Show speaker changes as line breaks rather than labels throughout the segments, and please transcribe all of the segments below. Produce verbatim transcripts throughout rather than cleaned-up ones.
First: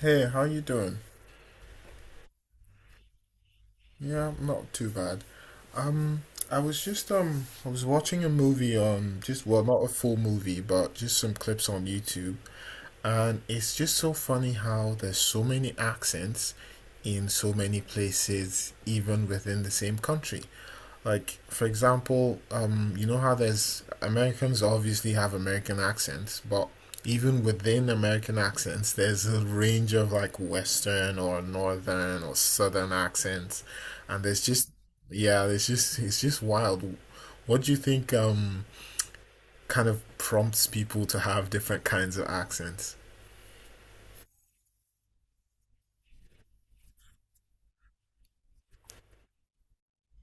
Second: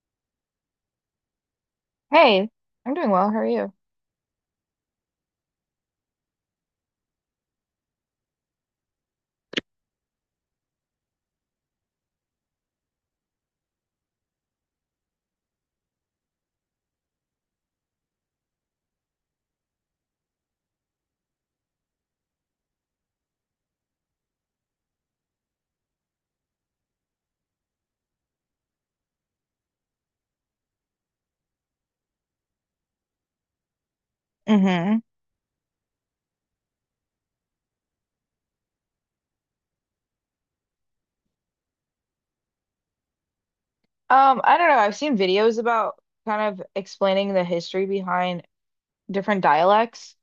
Hey, how you doing?
Hey, I'm doing well. How are you?
Yeah, I'm not too bad. Um, I was just um, I was watching a movie on just well, not a full movie, but just some clips on YouTube, and it's just so funny how there's so many accents in so many places, even within the same country. Like, for example, um, you know how there's Americans obviously have American accents, but even within American accents, there's a range of like Western or Northern or Southern accents, and there's just
Mm-hmm.
yeah, there's just it's just wild. What do you think um kind of prompts people to have different kinds of accents?
Um, I don't know. I've seen videos about kind of explaining the history behind different dialects,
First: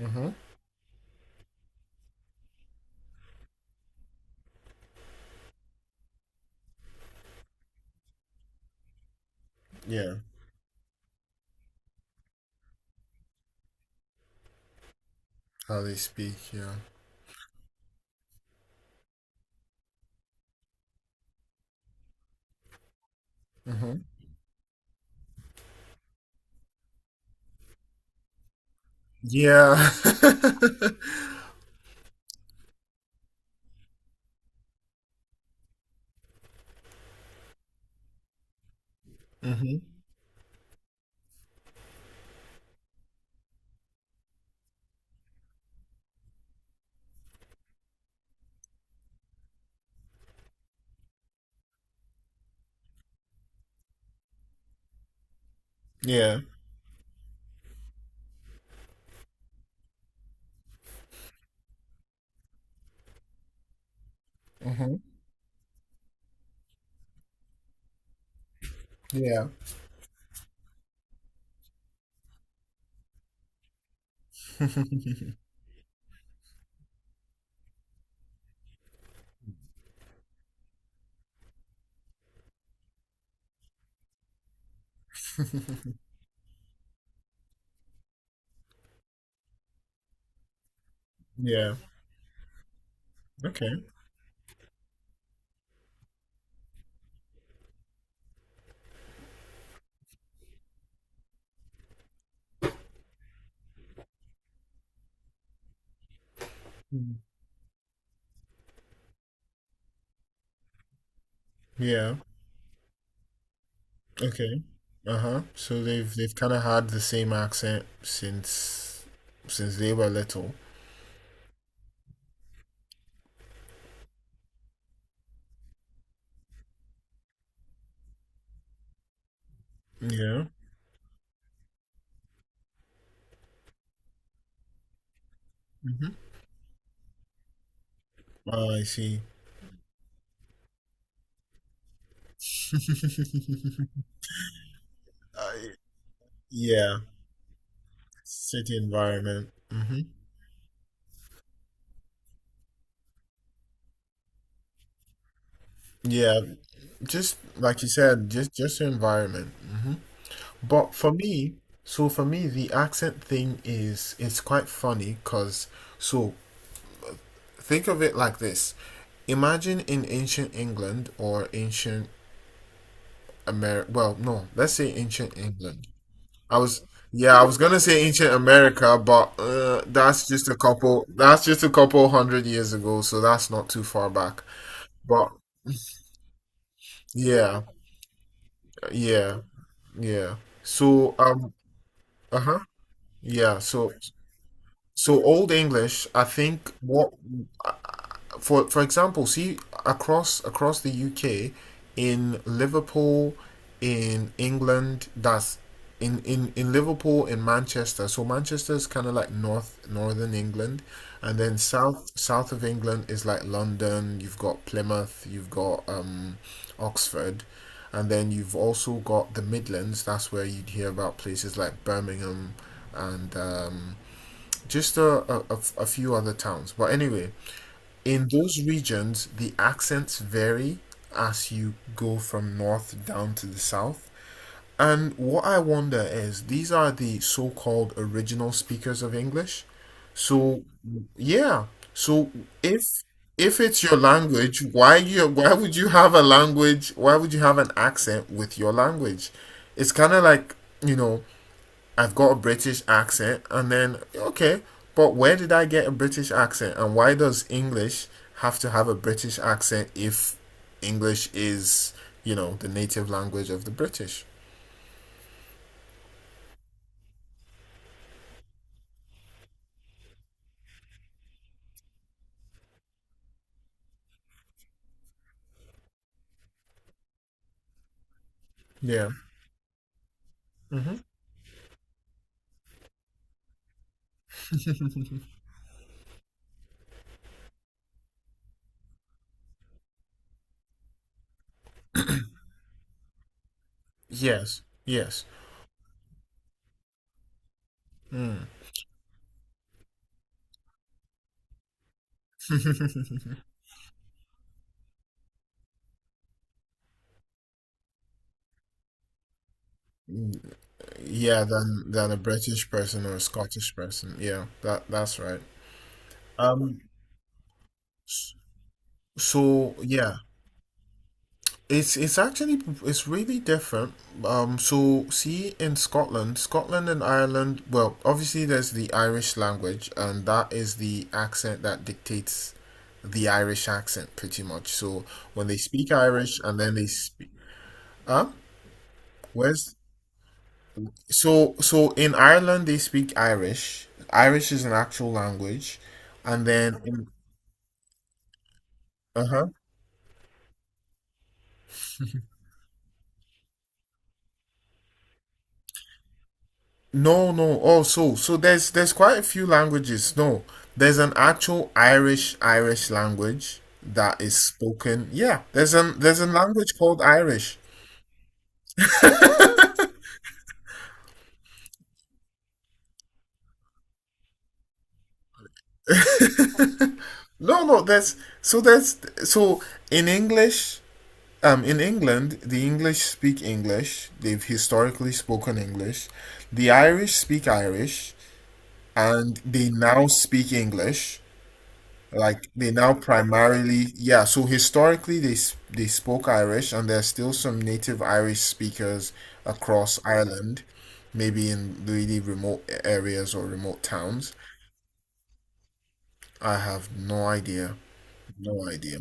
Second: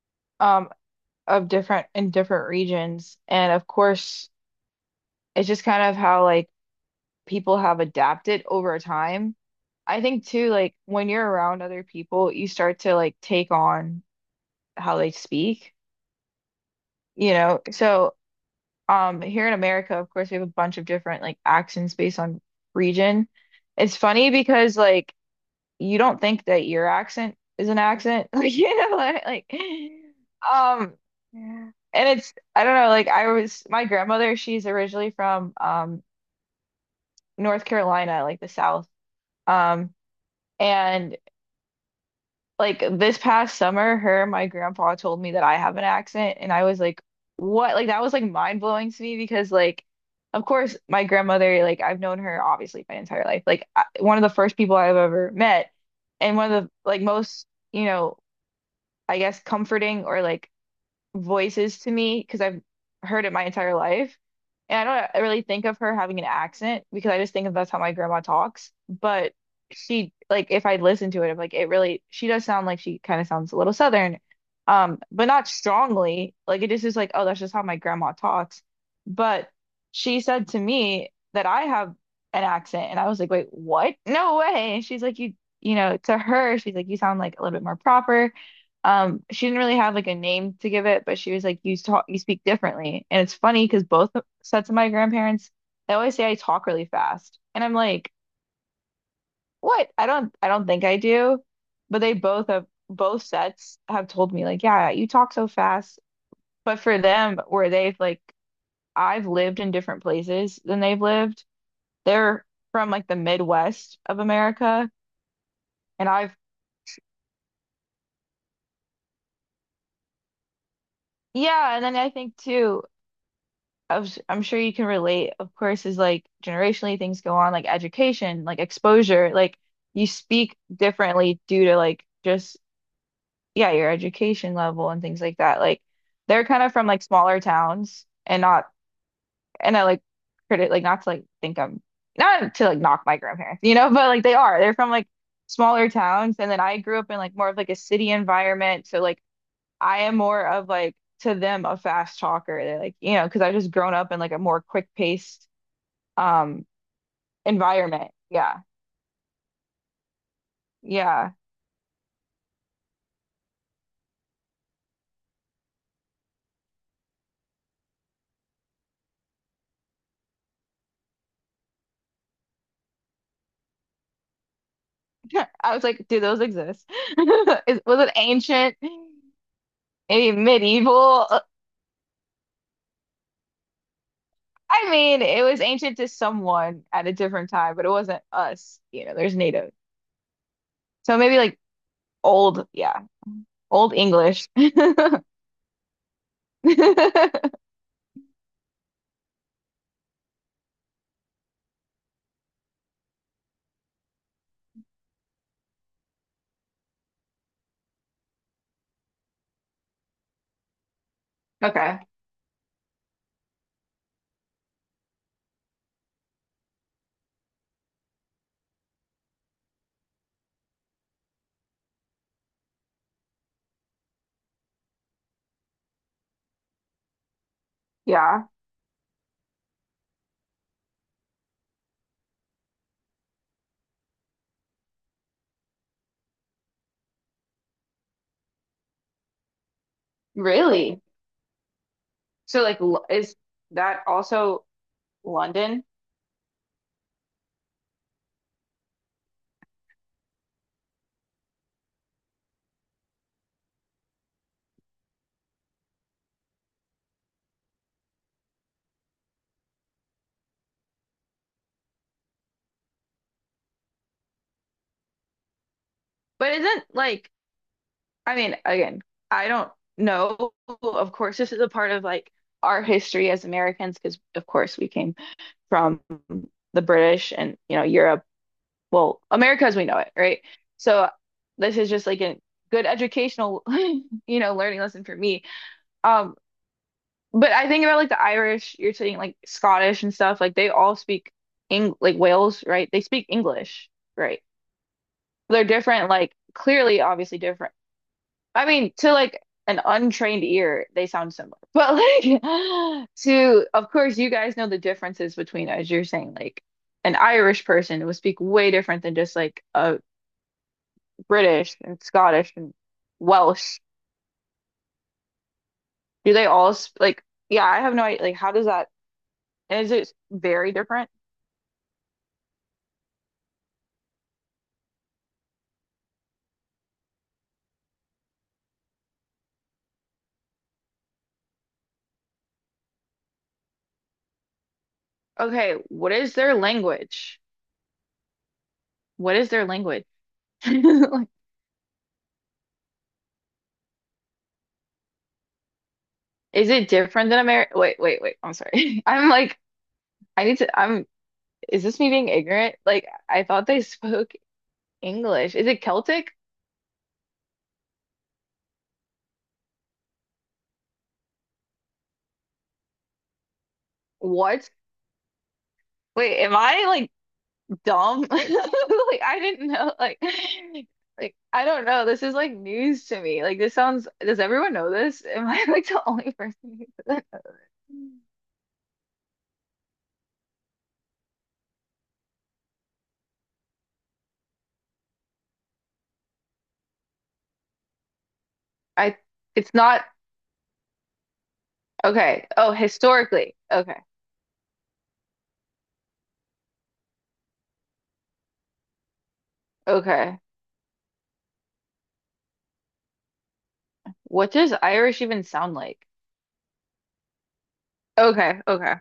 Mm-hmm.
um, of different in different regions. And of course, it's just kind of how like people have adapted over time. I
Yeah.
think too, like when you're around other people, you start to like take on how they speak,
How they speak, yeah.
you know? So, um, here in America, of course, we have a bunch of different like accents based on region. It's
Mm-hmm.
funny because like you don't think that your accent is an accent. Like, you know, like, like,
Yeah.
um, yeah. And it's, I don't know, like I was, my grandmother, she's originally from, um, North Carolina, like the South.
Mm-hmm.
Um, and like this past summer, her and my grandpa told me that I have an accent. And I was like, what? Like, that was like mind blowing to me because, like, of course, my grandmother, like, I've known her obviously my entire life. Like, I, one of the first people I've ever met, and
Yeah.
one of the like most, you know, I guess comforting or like voices to me because I've heard it my entire life. And
mm-hmm.
I don't really think of her having an accent because I just think of that's how my grandma talks. But
Yeah.
she like if I listen to it, I'm like it really she does sound like she kind of sounds a little Southern, um, but not strongly. Like it just is like, oh, that's just how my grandma talks. But she said to me that I have an accent, and I was like, wait, what? No way. And she's like, you you know, to her, she's like, you sound like a little bit more proper. Um, she didn't really have like a name to give it, but she was like,
Yeah.
"You talk, you speak differently." And it's funny because
Okay.
both sets of my grandparents, they always say I talk really fast, and I'm like, "What? I don't, I don't think I do." But they both have both sets have told me like, "Yeah, you talk so fast." But for them, where they've like, I've lived in different places than they've lived.
Yeah.
They're from like the Midwest of
Okay.
America,
Uh huh. So
and
they've they've
I've
kind of had the same accent since since they were little.
yeah. And then I think too, I was, I'm sure you can relate, of course, is like generationally things go on, like education, like exposure, like you
Yeah.
speak differently due to like just, yeah, your education level and things like that. Like
Mm-hmm.
they're kind of from like smaller towns and not,
Oh, I see.
and I like credit, like not to like think I'm, not to like knock my grandparents, you know, but like they are, they're from like
I,
smaller towns. And then I
yeah.
grew up in like more of like a city
City
environment. So like
environment.
I
Mm-hmm.
am more of like, to them a fast talker. They're like, you know, because I've just grown up in like a more quick paced
Yeah.
um,
Just like you
environment.
said, just
Yeah.
just the environment. Mm-hmm. But for
Yeah.
me, so for me, the accent thing is it's quite funny because so think of it like this. Imagine in ancient England or ancient America. Well, no, let's say ancient
I was
England.
like, do those
I was
exist?
yeah, I was gonna
Is, was
say
it
ancient
ancient?
America, but uh, that's
Maybe
just a couple.
medieval? Uh,
That's just a couple hundred years ago, so that's not too far back.
I mean,
But
it was ancient to someone at a different
yeah,
time, but it wasn't us. You know, there's
yeah,
native.
yeah. So
So maybe
um,
like
uh-huh.
old, yeah,
Yeah, so
old English.
so Old English, I think what for for example, see across across the U K, in Liverpool, in England, that's in in in Liverpool in Manchester. So Manchester is kind of like north northern England, and then
Okay.
south south of England is like London. You've got Plymouth, you've got um, Oxford, and then you've also got the Midlands. That's where you'd hear about places like Birmingham, and um, just a a, a few other towns. But anyway, in
Yeah.
those regions, the accents vary as you go from north down to the south. And what I wonder is these are the so called original speakers of English. So,
Really?
yeah. So
So like
if
l- is
if it's your
that
language,
also
why you why would
London?
you have a language? Why would you have an accent with your language? It's kind of like, you know, I've got a British accent, and then okay, but where did I get a British accent, and why does English have to have a British accent if English is, you know, the native language of the British?
But isn't like, I mean, again, I don't know. Of course, this is a part of like our history as Americans, because of course we came from the British and, you know, Europe.
Yeah.
Well, America as we know it, right?
Mm-hmm.
So this is just like a good educational, you know, learning lesson for me. Um, but I think about like the Irish, you're saying like Scottish and stuff, like they all speak Eng like Wales, right? They speak English, right?
yes. Yes.
They're different, like clearly, obviously different.
Mm.
I mean, to like an untrained ear, they sound similar. But like, to, of course, you guys know the differences between, as you're saying, like an Irish person would speak way different than just like a
yeah,
British
than
and
than a
Scottish
British
and
person or a Scottish
Welsh.
person. Yeah, that that's right.
Do they all
Um.
sp like, yeah, I have no idea. Like, how does that,
So
is it
yeah,
very different?
It's it's actually it's really different. Um, so see in Scotland, Scotland and Ireland, well, obviously there's the Irish language, and that is the accent that dictates the Irish accent pretty much. So when they
Okay,
speak
what is
Irish
their
and then they speak,
language?
huh?
What is their
Where's
language? Like,
so so in Ireland they speak Irish. Irish is an actual language, and
is
then
it
in,
different than American? Wait, wait, wait. I'm sorry. I'm
uh
like, I need to, I'm is this me being ignorant? Like, I thought they spoke English. Is it Celtic?
no, no. Oh, so so there's there's quite a few languages. No, there's an actual Irish Irish language that is
What?
spoken. Yeah, there's an there's a
Wait, am
language
I
called
like
Irish.
dumb? Like, I didn't know. Like, like I don't know. This is like news to me. Like, this sounds. Does everyone know this? Am I like the only person who does it?
No, no. There's so there's so in English, um, in England, the English speak English. They've historically spoken English. The Irish speak Irish,
I.
and they
It's not
now speak English.
okay.
Like they
Oh,
now
historically.
primarily,
Okay.
yeah, so historically they s- they spoke Irish and there's still some native Irish speakers across
Okay.
Ireland, maybe in really remote areas or remote towns.
What does Irish even sound like?
I have no idea.
Okay.
No
Okay.
idea.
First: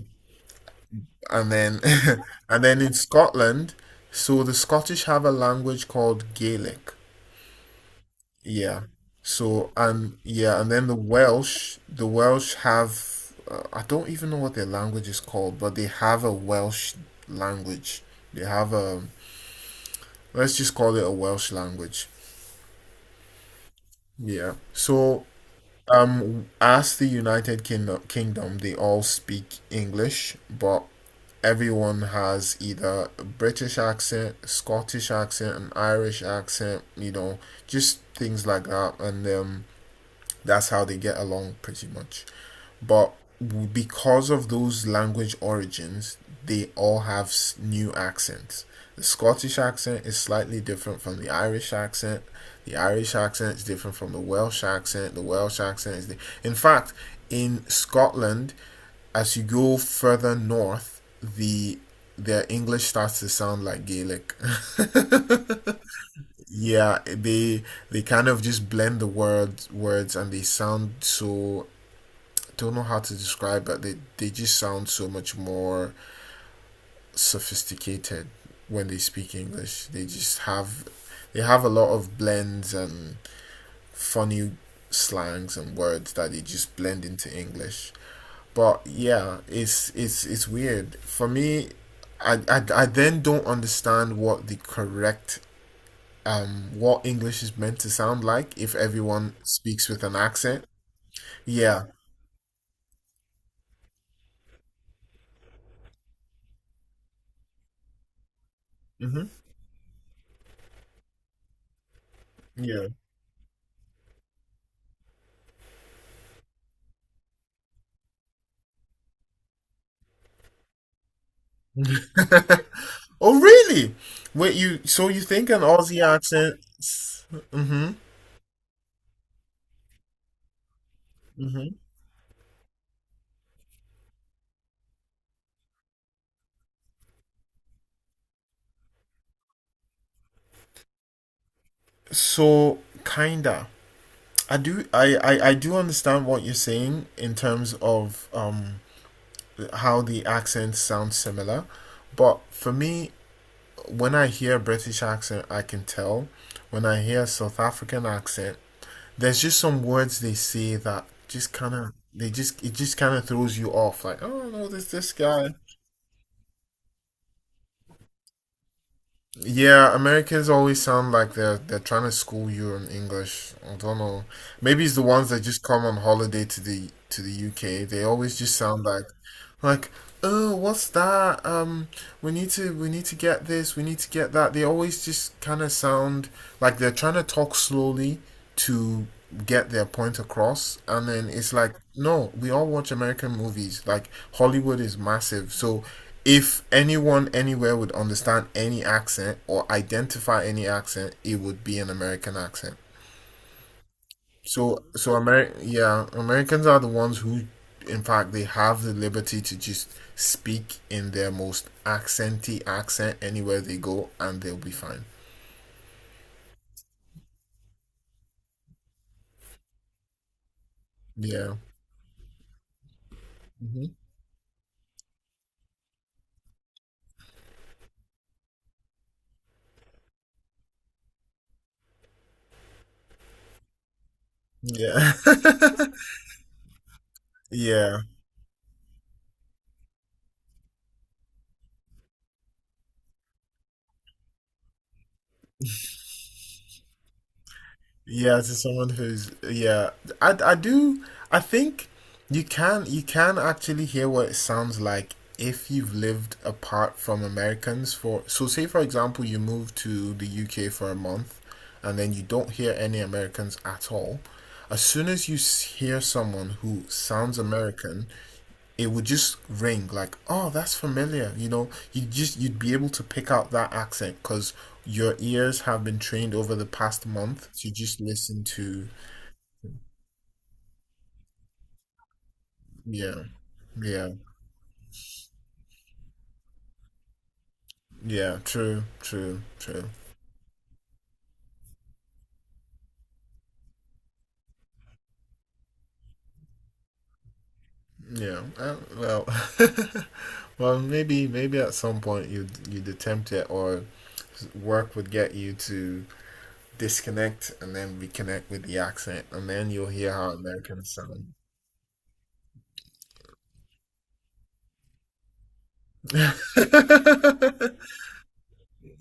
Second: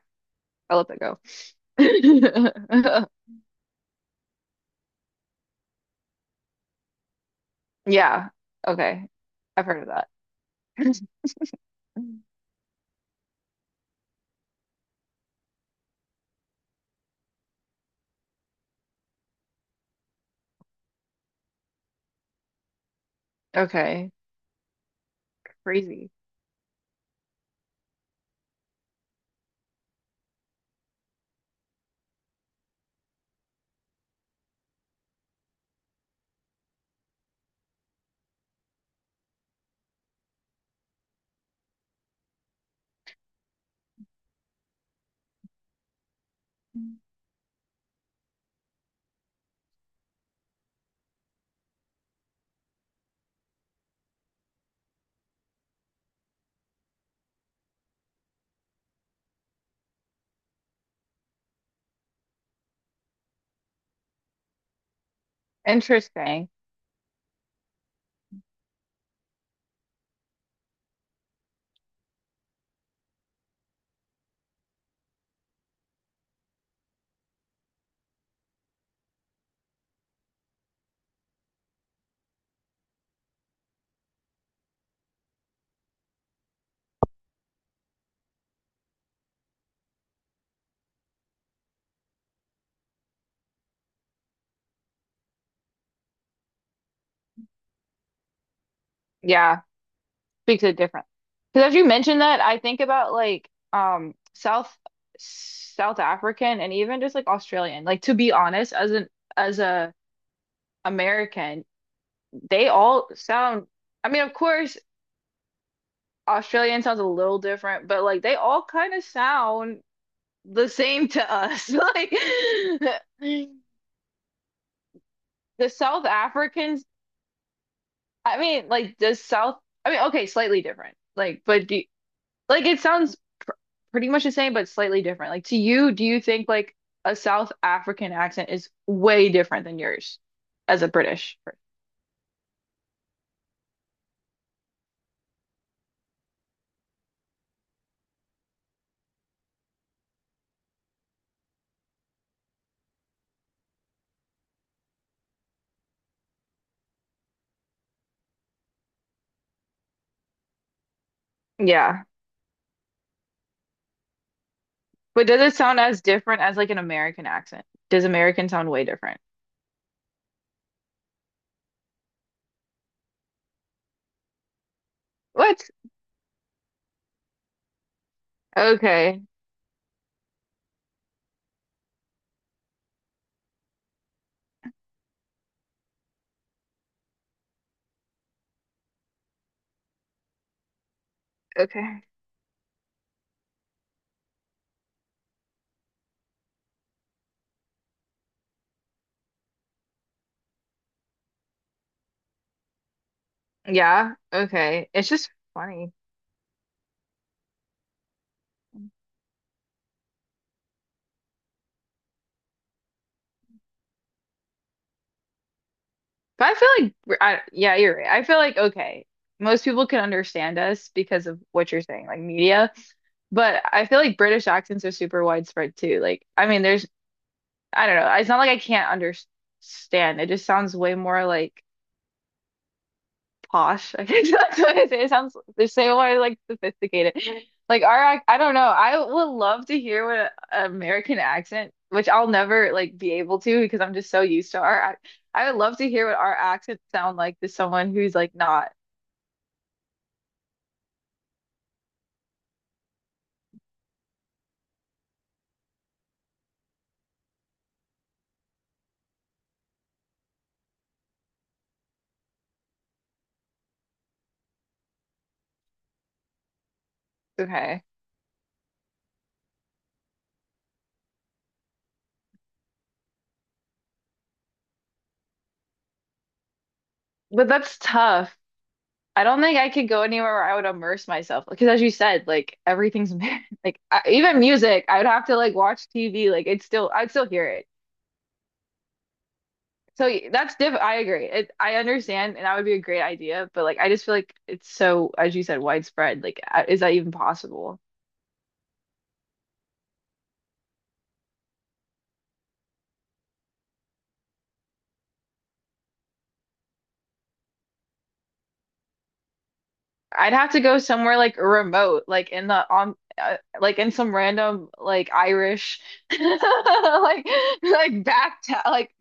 I'll let that go.
And then and then in Scotland, so the Scottish have a language called Gaelic.
Yeah.
Yeah.
Okay. I've
So
heard of that.
and yeah, and then the Welsh, the Welsh have uh, I don't even know what their language is called, but they have a Welsh language. They have a let's just call it a Welsh language.
Okay.
Yeah. So
Crazy.
um as the United Kingdom, Kingdom, they all speak English, but everyone has either a British accent, Scottish accent, an Irish accent, you know, just things like that. And um that's how they get along pretty much. But because of those language origins, they all have new accents. The Scottish accent is slightly different from the Irish accent. The Irish accent is different from the Welsh accent. The Welsh accent is. The, in fact, in Scotland, as you go further north, the their English starts to sound like Gaelic.
Interesting.
yeah, they they kind of just blend the word words and they sound so don't know how to describe but they they just sound so much more sophisticated when they speak english they just have they have a lot of blends and funny slangs and words that they just blend into english but yeah it's it's it's weird for me i i, I then don't understand what the correct um what english is meant to sound like if everyone
Yeah.
speaks with an
Speaks
accent
a different. Because as
yeah
you mentioned that, I think about like um South South African and even just like Australian. Like to be honest, as an
mm-hmm.
as a American, they
yeah
all sound, I mean, of course, Australian sounds a little different, but like they all kind of sound the same to us. Like
Oh, really? Wait, you so you think an
the
Aussie
South
accent?
Africans,
Mm-hmm.
I mean, like the South I mean, okay, slightly different. Like, but
Mm-hmm.
do, like it sounds pr pretty much the same, but slightly different. Like to you, do you think like a South African accent is way different than yours as a British?
So kinda. I do I, I I do understand what you're saying in terms of um how the accents sound similar, but for me, when I hear a British accent, I can tell. When I hear a South African accent, there's just some words they say that just kind of
Yeah.
they just it just kind of throws you off. Like, oh no, this this
But does
guy.
it sound as different as like an American accent? Does American sound way different?
Yeah, Americans always sound like they're they're trying to school you in English. I don't know. Maybe it's the ones that just
What?
come on holiday to the to the U K. They always just sound like
Okay.
like, "Oh, what's that? Um, we need to we need to get this, we need to get that." They always just kind of sound like they're trying to talk slowly to get their point across. And then it's like,
Okay.
"No, we all watch American movies. Like Hollywood is massive. So if anyone anywhere would understand any accent or identify any accent, it would be an American accent.
Yeah.
So,
Okay. It's
so
just
Ameri-
funny.
yeah, Americans are the ones who, in fact, they have the liberty to just speak in their most accenty accent anywhere they go, and they'll be fine.
But I feel like, I, yeah, you're right. I feel like, okay, most people can understand us because of
Yeah.
what you're saying, like media. But
hmm
I feel like British accents are super widespread too. Like, I mean, there's I don't know. It's not like I can't understand. It just sounds way more like posh. I guess that's what I say. It
Yeah.
sounds just say more like sophisticated. Like
yeah.
our, ac- I don't know. I would love to hear what an American accent, which I'll never like be able to because I'm just so used to our. ac- I would love to hear what our accents sound like to someone who's
Yeah,
like
to
not.
someone who's yeah, I I do I think you can you can actually hear what it sounds like if you've lived apart from Americans for so say for example you move to the U K for a month and then you don't hear any Americans at all. As soon as you s- hear someone who sounds
Okay.
American, it would just ring like, oh, that's familiar. You know, you just you'd be able to pick out that accent because your ears have been trained over the past
But
month to
that's
just
tough.
listen to
I don't think I could go anywhere where I would immerse myself because as you said, like everything's,
yeah
like I,
yeah
even music, I would have to like watch T V, like it's still I'd still hear it.
yeah true true true
So y- that's diff I agree. It, I understand and that would be a great idea, but like I just feel like it's so as you said widespread. Like uh, is that even possible?
yeah uh, well well maybe maybe at some point you'd you'd attempt it or work would get you to disconnect and then reconnect with the accent and then you'll hear how
I'd have to go
Americans
somewhere
sound
like remote, like in the on uh, like in some random like Irish like like back town, like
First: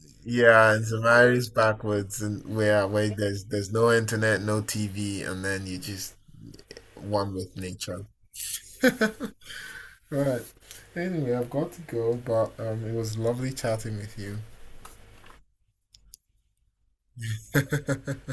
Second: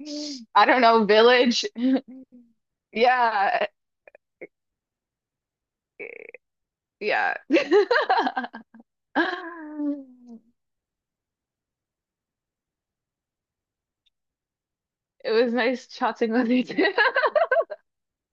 I
yeah
don't
and it
know,
varies
village.
backwards and where where there's
Yeah.
there's no internet no T V and then you just one
Yeah.
with nature. Right. Anyway, I've got to go, but um, it was lovely chatting with you.
It was nice chatting with you too.